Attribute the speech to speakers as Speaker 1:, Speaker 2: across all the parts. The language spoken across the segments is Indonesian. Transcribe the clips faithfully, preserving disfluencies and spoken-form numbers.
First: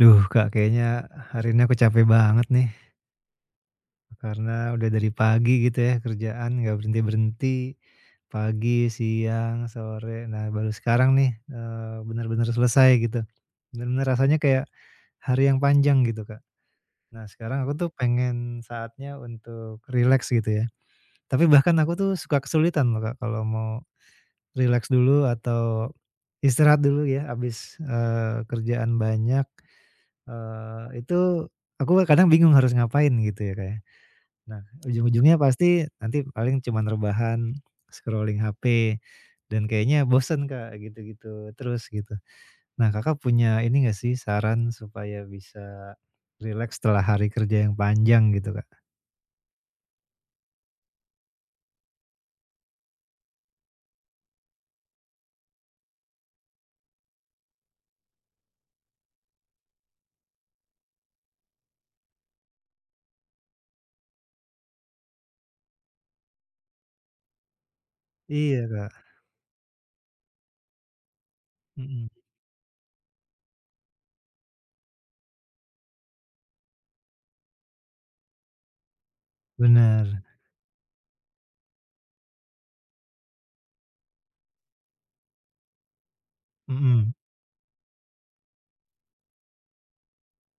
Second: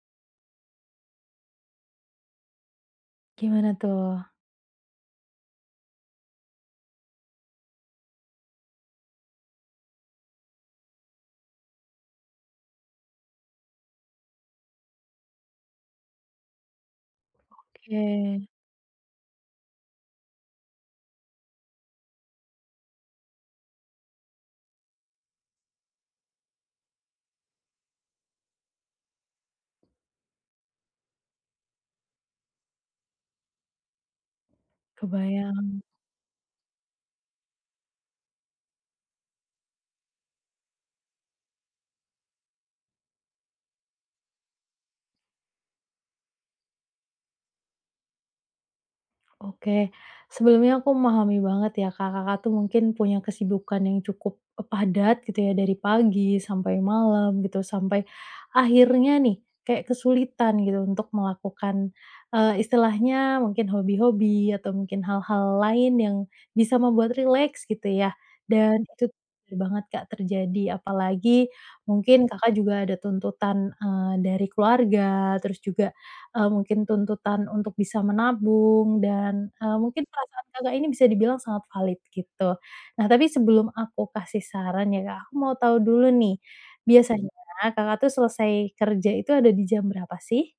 Speaker 1: Duh Kak, kayaknya hari ini aku capek banget nih,
Speaker 2: Gimana tuh?
Speaker 1: karena udah dari pagi gitu ya kerjaan nggak berhenti-berhenti, pagi, siang, sore, nah baru sekarang nih, eee, benar bener selesai gitu. Benar-benar rasanya kayak hari yang panjang gitu, Kak. Nah sekarang aku tuh
Speaker 2: Oke,
Speaker 1: pengen saatnya untuk rileks gitu ya, tapi bahkan aku tuh suka kesulitan loh Kak kalau mau rileks dulu atau istirahat dulu ya abis eee, kerjaan banyak. Eee, itu aku kadang bingung harus ngapain gitu ya, Kak, ya. Nah, ujung-ujungnya
Speaker 2: kebayang.
Speaker 1: pasti nanti paling cuman rebahan, scrolling H P, dan kayaknya bosen, Kak, gitu-gitu terus gitu. Nah, Kakak punya ini nggak sih saran supaya bisa rileks setelah hari kerja yang panjang gitu, Kak?
Speaker 2: Oke, sebelumnya aku memahami banget ya, Kak, Kakak tuh mungkin punya kesibukan yang cukup, eh, padat gitu ya, dari pagi sampai malam gitu, sampai akhirnya nih kayak kesulitan gitu untuk melakukan, eee, istilahnya mungkin hobi-hobi atau mungkin hal-hal lain yang bisa membuat rileks gitu ya,
Speaker 1: Iya,
Speaker 2: dan
Speaker 1: Kak,
Speaker 2: itu tuh bener banget, Kak, terjadi. Apalagi
Speaker 1: mhm,
Speaker 2: mungkin Kakak juga ada tuntutan, eee, dari keluarga, terus juga Eee, mungkin tuntutan untuk bisa menabung dan, eee, mungkin
Speaker 1: bener,
Speaker 2: perasaan Kakak ini bisa dibilang sangat valid gitu. Nah, tapi sebelum aku kasih saran ya Kak, aku mau tahu dulu nih,
Speaker 1: mhm,
Speaker 2: biasanya Kakak tuh selesai kerja itu ada di jam berapa sih?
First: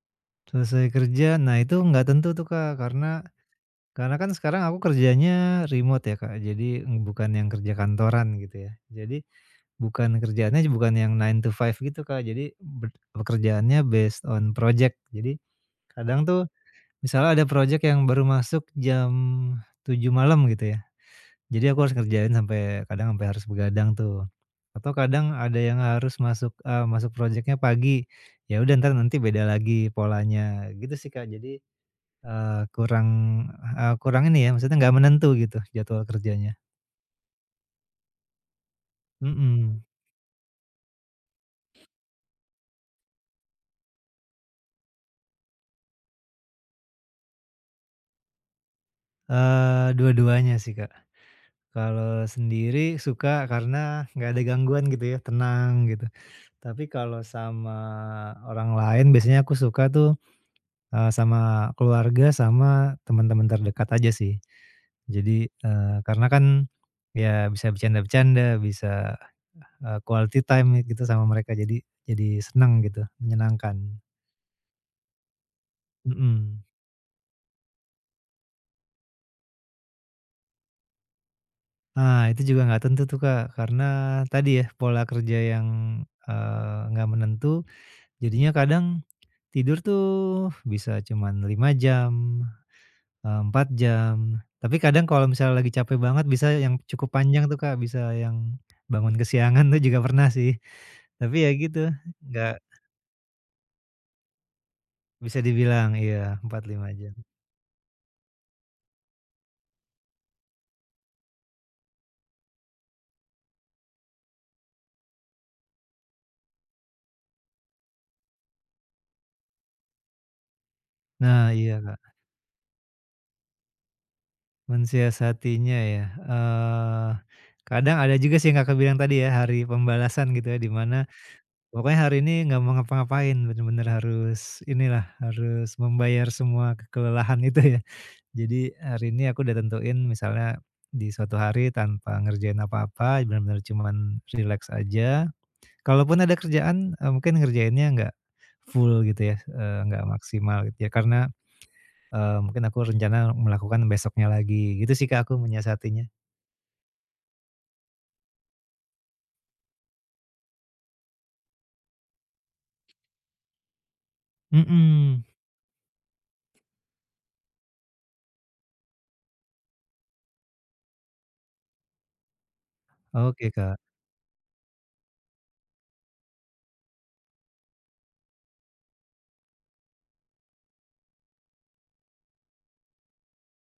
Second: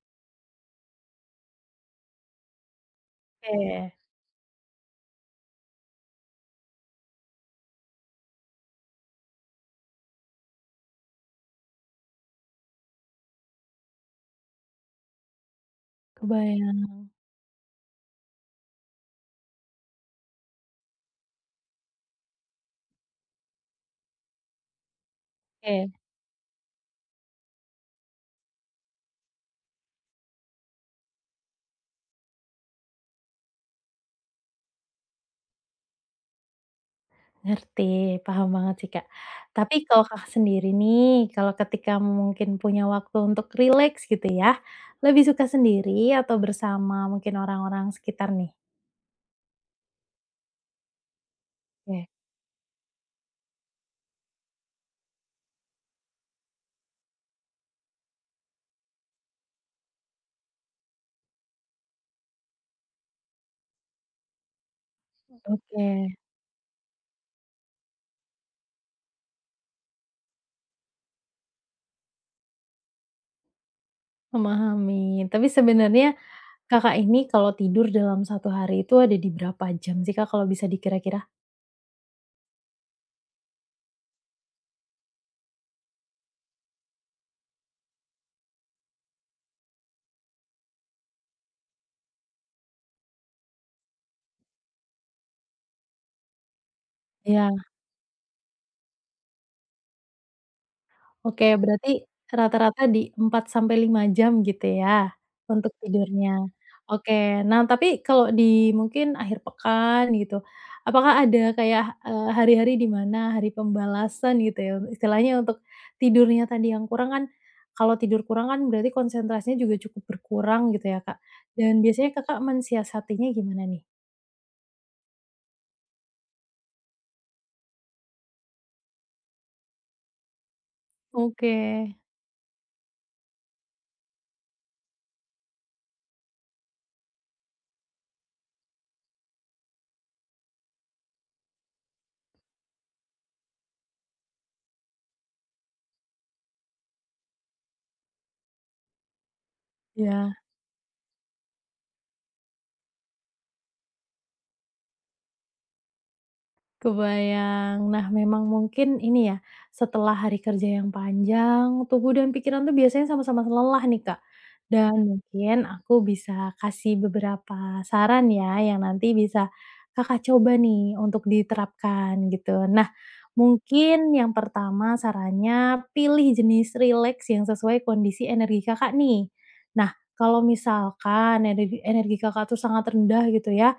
Speaker 1: selesai kerja, nah itu nggak tentu tuh, Kak, karena
Speaker 2: Oke,
Speaker 1: karena kan sekarang aku kerjanya remote ya, Kak, jadi bukan yang kerja kantoran gitu ya. Jadi bukan kerjaannya, bukan yang nine to five gitu, Kak. Jadi bed pekerjaannya based on project. Jadi kadang tuh
Speaker 2: kebayang.
Speaker 1: misalnya ada project yang baru masuk jam tujuh malam gitu ya. Jadi aku harus ngerjain sampai kadang sampai harus begadang tuh. Atau kadang ada yang
Speaker 2: Oke,
Speaker 1: harus masuk, eee, masuk projectnya pagi. Ya udah ntar nanti beda lagi polanya, gitu sih, Kak. Jadi, eee, kurang, eee, kurang ini ya, maksudnya nggak menentu gitu jadwal kerjanya.
Speaker 2: ngerti, paham banget sih Kak. Tapi
Speaker 1: Mhm,
Speaker 2: kalau Kakak sendiri nih, kalau ketika mungkin punya waktu untuk rileks gitu ya, lebih suka sendiri atau bersama mungkin orang-orang sekitar nih?
Speaker 1: eee, dua-duanya sih, Kak.
Speaker 2: Oke,
Speaker 1: Kalau sendiri suka karena nggak ada gangguan gitu ya, tenang gitu. Tapi kalau sama orang lain biasanya aku suka tuh, eee, sama keluarga sama teman-teman terdekat aja sih. Jadi, eee,
Speaker 2: oke.
Speaker 1: karena kan ya bisa bercanda-bercanda, bisa, eee, quality time gitu sama mereka, jadi jadi senang gitu, menyenangkan.
Speaker 2: Memahami. Tapi sebenarnya
Speaker 1: Mhm.
Speaker 2: Kakak ini kalau tidur dalam satu hari itu ada di berapa jam sih, Kak, kalau bisa dikira-kira?
Speaker 1: Nah itu juga nggak tentu tuh, Kak, karena tadi ya pola kerja yang, eee, nggak menentu, jadinya kadang tidur tuh bisa cuman lima jam, eee, empat jam, tapi kadang kalau misalnya lagi capek banget bisa yang cukup panjang tuh,
Speaker 2: Iya.
Speaker 1: Kak, bisa yang bangun kesiangan tuh juga pernah sih. Tapi
Speaker 2: Oke,
Speaker 1: ya gitu,
Speaker 2: berarti
Speaker 1: nggak
Speaker 2: rata-rata di empat sampai lima jam gitu ya,
Speaker 1: bisa
Speaker 2: untuk
Speaker 1: dibilang iya,
Speaker 2: tidurnya.
Speaker 1: empat lima jam.
Speaker 2: Oke, nah tapi kalau di mungkin akhir pekan gitu, apakah ada kayak, eee, hari-hari di mana hari pembalasan gitu ya, istilahnya untuk tidurnya tadi yang kurang kan, kalau tidur kurang kan berarti konsentrasinya juga cukup berkurang gitu ya, Kak,
Speaker 1: Nah iya,
Speaker 2: dan
Speaker 1: Kak,
Speaker 2: biasanya Kakak mensiasatinya gimana nih?
Speaker 1: mensiasatinya ya, eee, kadang ada juga sih yang Kakak bilang tadi ya hari pembalasan gitu ya, di mana
Speaker 2: Oke,
Speaker 1: pokoknya hari ini nggak mau ngapa-ngapain, bener-bener harus inilah, harus membayar semua kelelahan itu ya. Jadi hari ini aku udah tentuin misalnya di suatu hari tanpa ngerjain apa-apa, bener-bener cuman relax aja. Kalaupun ada kerjaan, eee, mungkin ngerjainnya nggak full gitu ya, eee, nggak
Speaker 2: ya.
Speaker 1: maksimal gitu ya, karena, eee, mungkin aku rencana melakukan besoknya lagi, gitu sih Kak aku menyiasatinya.
Speaker 2: Kebayang. Nah, memang mungkin ini ya, setelah hari kerja yang panjang, tubuh dan pikiran tuh biasanya sama-sama lelah nih, Kak. Dan
Speaker 1: Mhm.
Speaker 2: mungkin aku bisa kasih beberapa saran ya, yang nanti bisa Kakak coba nih untuk diterapkan gitu. Nah,
Speaker 1: Oke, Kak,
Speaker 2: mungkin yang pertama sarannya pilih jenis relax yang sesuai kondisi energi Kakak nih. Nah, kalau misalkan energi energi Kakak tuh sangat rendah gitu ya,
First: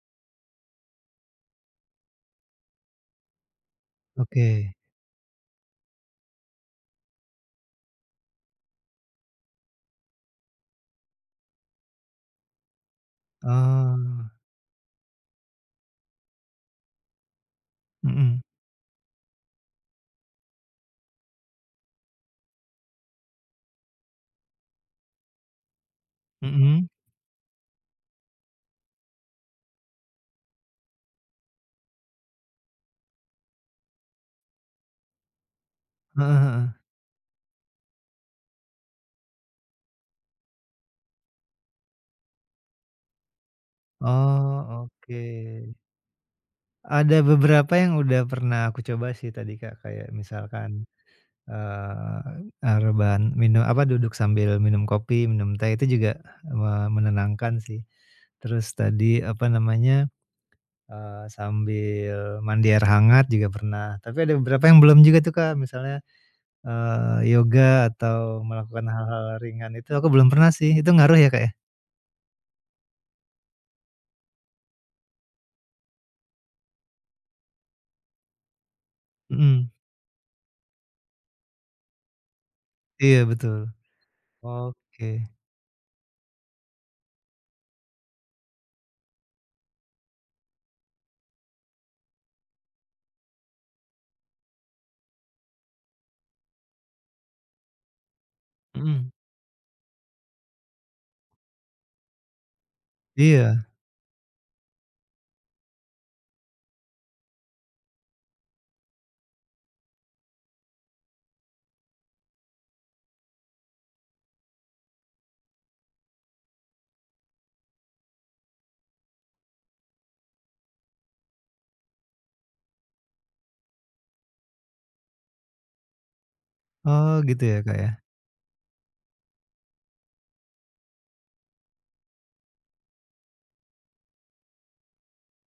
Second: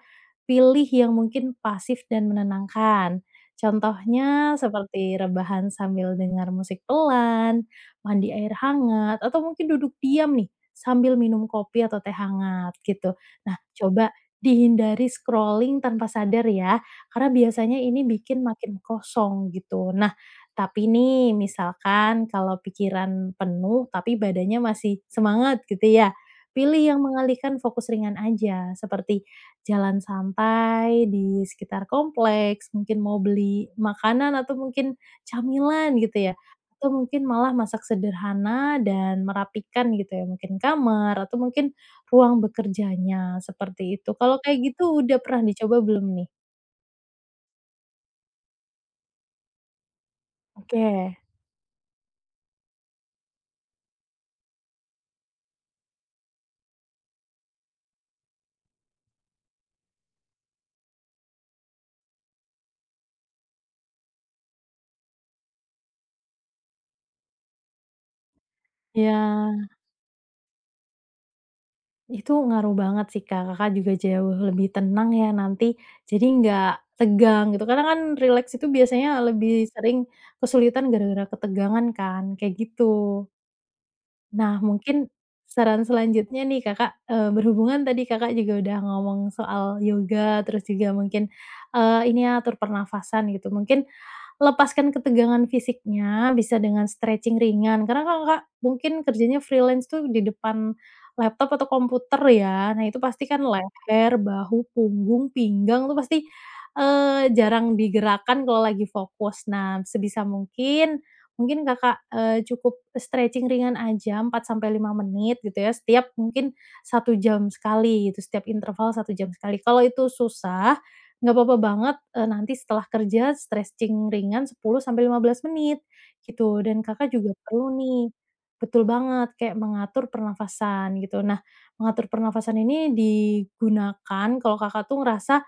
Speaker 2: pilih yang mungkin pasif dan menenangkan. Contohnya
Speaker 1: oke.
Speaker 2: seperti rebahan sambil dengar musik pelan, mandi air hangat, atau mungkin duduk diam nih sambil minum kopi atau teh hangat gitu. Nah, coba
Speaker 1: Oh,
Speaker 2: dihindari scrolling tanpa sadar ya, karena biasanya ini
Speaker 1: mhm,
Speaker 2: bikin makin kosong gitu. Nah, tapi nih misalkan kalau pikiran penuh tapi badannya masih semangat gitu ya, pilih
Speaker 1: mhm,
Speaker 2: yang mengalihkan fokus ringan aja seperti jalan santai di sekitar kompleks, mungkin mau beli makanan atau mungkin camilan gitu ya,
Speaker 1: heeh heeh.
Speaker 2: atau mungkin malah masak sederhana dan merapikan gitu ya, mungkin kamar atau mungkin ruang bekerjanya, seperti itu. Kalau kayak
Speaker 1: Oh,
Speaker 2: gitu udah
Speaker 1: oke.
Speaker 2: pernah dicoba belum nih?
Speaker 1: Ada beberapa yang udah pernah aku coba sih tadi, Kak, kayak misalkan,
Speaker 2: Oke.
Speaker 1: eee, eee, rebahan minu apa, duduk sambil minum kopi, minum teh itu juga, eee, menenangkan sih. Terus tadi, apa namanya, eee, sambil mandi air hangat juga pernah. Tapi ada beberapa yang belum juga tuh, Kak, misalnya, eee, yoga atau melakukan hal-hal
Speaker 2: Ya,
Speaker 1: ringan itu aku belum pernah sih. Itu ngaruh ya, Kak, ya?
Speaker 2: itu ngaruh banget sih, Kak. Kakak juga jauh lebih tenang ya nanti, jadi nggak tegang gitu, karena kan relax itu biasanya lebih
Speaker 1: Mhm,
Speaker 2: sering kesulitan gara-gara ketegangan kan, kayak gitu.
Speaker 1: iya betul.
Speaker 2: Nah,
Speaker 1: Oke,
Speaker 2: mungkin saran selanjutnya nih, Kakak, eee, berhubungan tadi Kakak juga udah ngomong soal yoga, terus juga mungkin, eee, ini ya, atur pernafasan gitu. Mungkin lepaskan ketegangan fisiknya bisa dengan stretching ringan, karena kan, Kakak mungkin
Speaker 1: mhm,
Speaker 2: kerjanya freelance tuh di depan laptop atau komputer ya. Nah, itu pasti kan
Speaker 1: iya.
Speaker 2: leher, bahu, punggung, pinggang tuh pasti, eee, jarang digerakkan kalau lagi fokus. Nah, sebisa mungkin Mungkin Kakak, eee, cukup stretching ringan aja empat sampai lima menit gitu ya, setiap mungkin satu jam sekali gitu, setiap interval satu jam sekali. Kalau itu susah, nggak apa-apa banget, eee, nanti setelah kerja stretching ringan sepuluh sampai lima belas menit gitu, dan Kakak
Speaker 1: Oh
Speaker 2: juga
Speaker 1: gitu ya,
Speaker 2: perlu
Speaker 1: Kak, ya?
Speaker 2: nih betul banget, kayak mengatur pernafasan gitu. Nah, mengatur pernafasan ini digunakan kalau Kakak tuh ngerasa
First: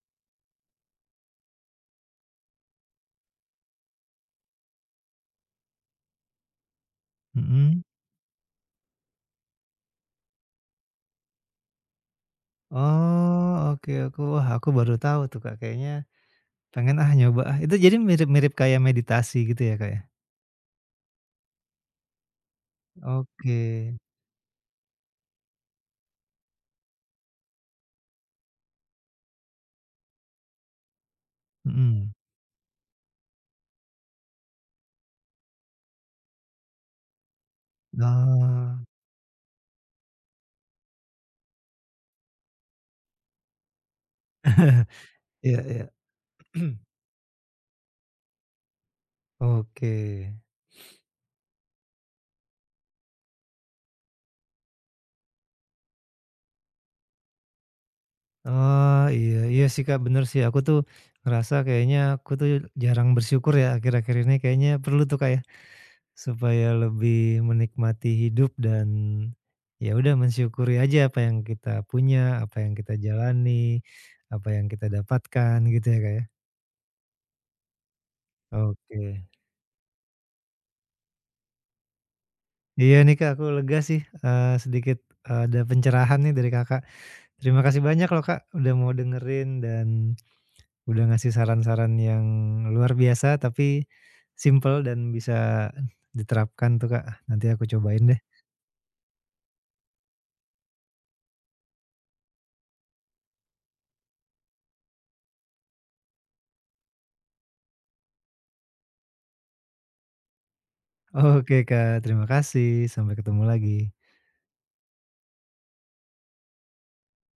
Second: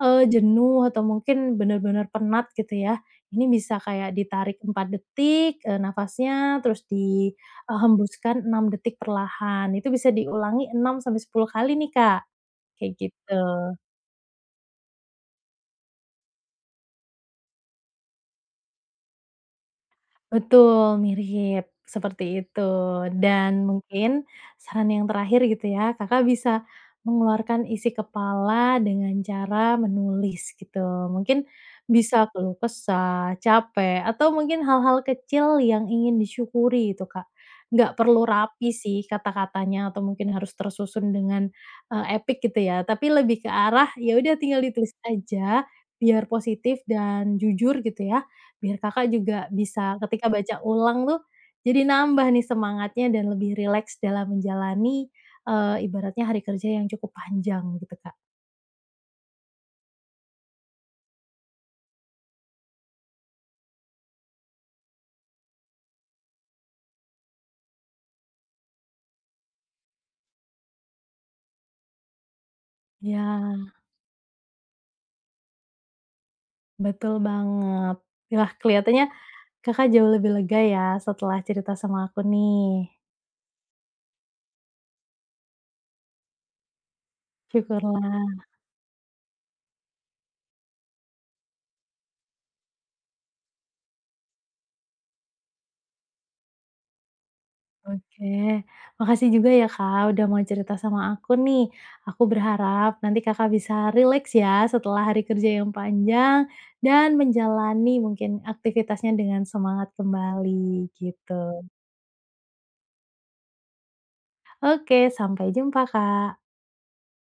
Speaker 2: Eee, jenuh atau mungkin benar-benar penat gitu ya. Ini bisa kayak ditarik empat detik, eee, nafasnya, terus
Speaker 1: Mhm.
Speaker 2: dihembuskan enam detik perlahan. Itu bisa diulangi enam sampai sepuluh kali nih, Kak, kayak gitu.
Speaker 1: Oh oke, aku, wah, aku baru tahu tuh, Kak, kayaknya pengen ah nyoba ah, itu jadi mirip-mirip kayak meditasi gitu ya, Kak, ya?
Speaker 2: Betul, mirip, seperti itu.
Speaker 1: Oke,
Speaker 2: Dan mungkin saran yang terakhir gitu ya, Kakak bisa mengeluarkan isi kepala dengan cara menulis gitu. Mungkin
Speaker 1: mhm.
Speaker 2: bisa keluh kesah, capek, atau mungkin hal-hal kecil yang ingin disyukuri itu, Kak. Nggak perlu rapi
Speaker 1: Oh,
Speaker 2: sih kata-katanya atau mungkin harus tersusun dengan, eee, epic gitu ya, tapi lebih ke arah, ya udah tinggal ditulis
Speaker 1: iya
Speaker 2: aja
Speaker 1: iya.
Speaker 2: biar positif dan jujur gitu ya. Biar Kakak juga
Speaker 1: Oke.
Speaker 2: bisa ketika baca ulang tuh, jadi nambah nih semangatnya dan lebih rileks dalam menjalani, eee, ibaratnya hari kerja yang cukup panjang gitu, Kak.
Speaker 1: Oh iya iya sih, Kak, bener sih, aku tuh ngerasa kayaknya aku tuh jarang bersyukur ya akhir-akhir ini, kayaknya perlu tuh, Kak, ya? Supaya lebih menikmati hidup dan, ya udah mensyukuri aja apa yang kita punya, apa yang kita
Speaker 2: Ya,
Speaker 1: jalani, apa yang kita dapatkan gitu ya, Kak, ya?
Speaker 2: betul banget. Wah, kelihatannya
Speaker 1: Oke.
Speaker 2: Kakak jauh lebih lega ya setelah cerita sama aku nih.
Speaker 1: Iya nih, Kak, aku lega sih, eee, sedikit eh, ada pencerahan nih dari Kakak. Terima kasih banyak loh,
Speaker 2: Syukurlah.
Speaker 1: Kak, udah mau dengerin dan udah ngasih saran-saran yang luar biasa tapi simple dan bisa diterapkan tuh, Kak. Nanti aku cobain deh.
Speaker 2: Oke, makasih juga ya Kak, udah mau cerita sama aku nih. Aku berharap nanti Kakak bisa rileks ya setelah hari kerja yang panjang dan menjalani mungkin aktivitasnya dengan semangat kembali
Speaker 1: Oke,
Speaker 2: gitu.
Speaker 1: Kak, terima kasih, sampai ketemu lagi.
Speaker 2: Oke, sampai jumpa Kak.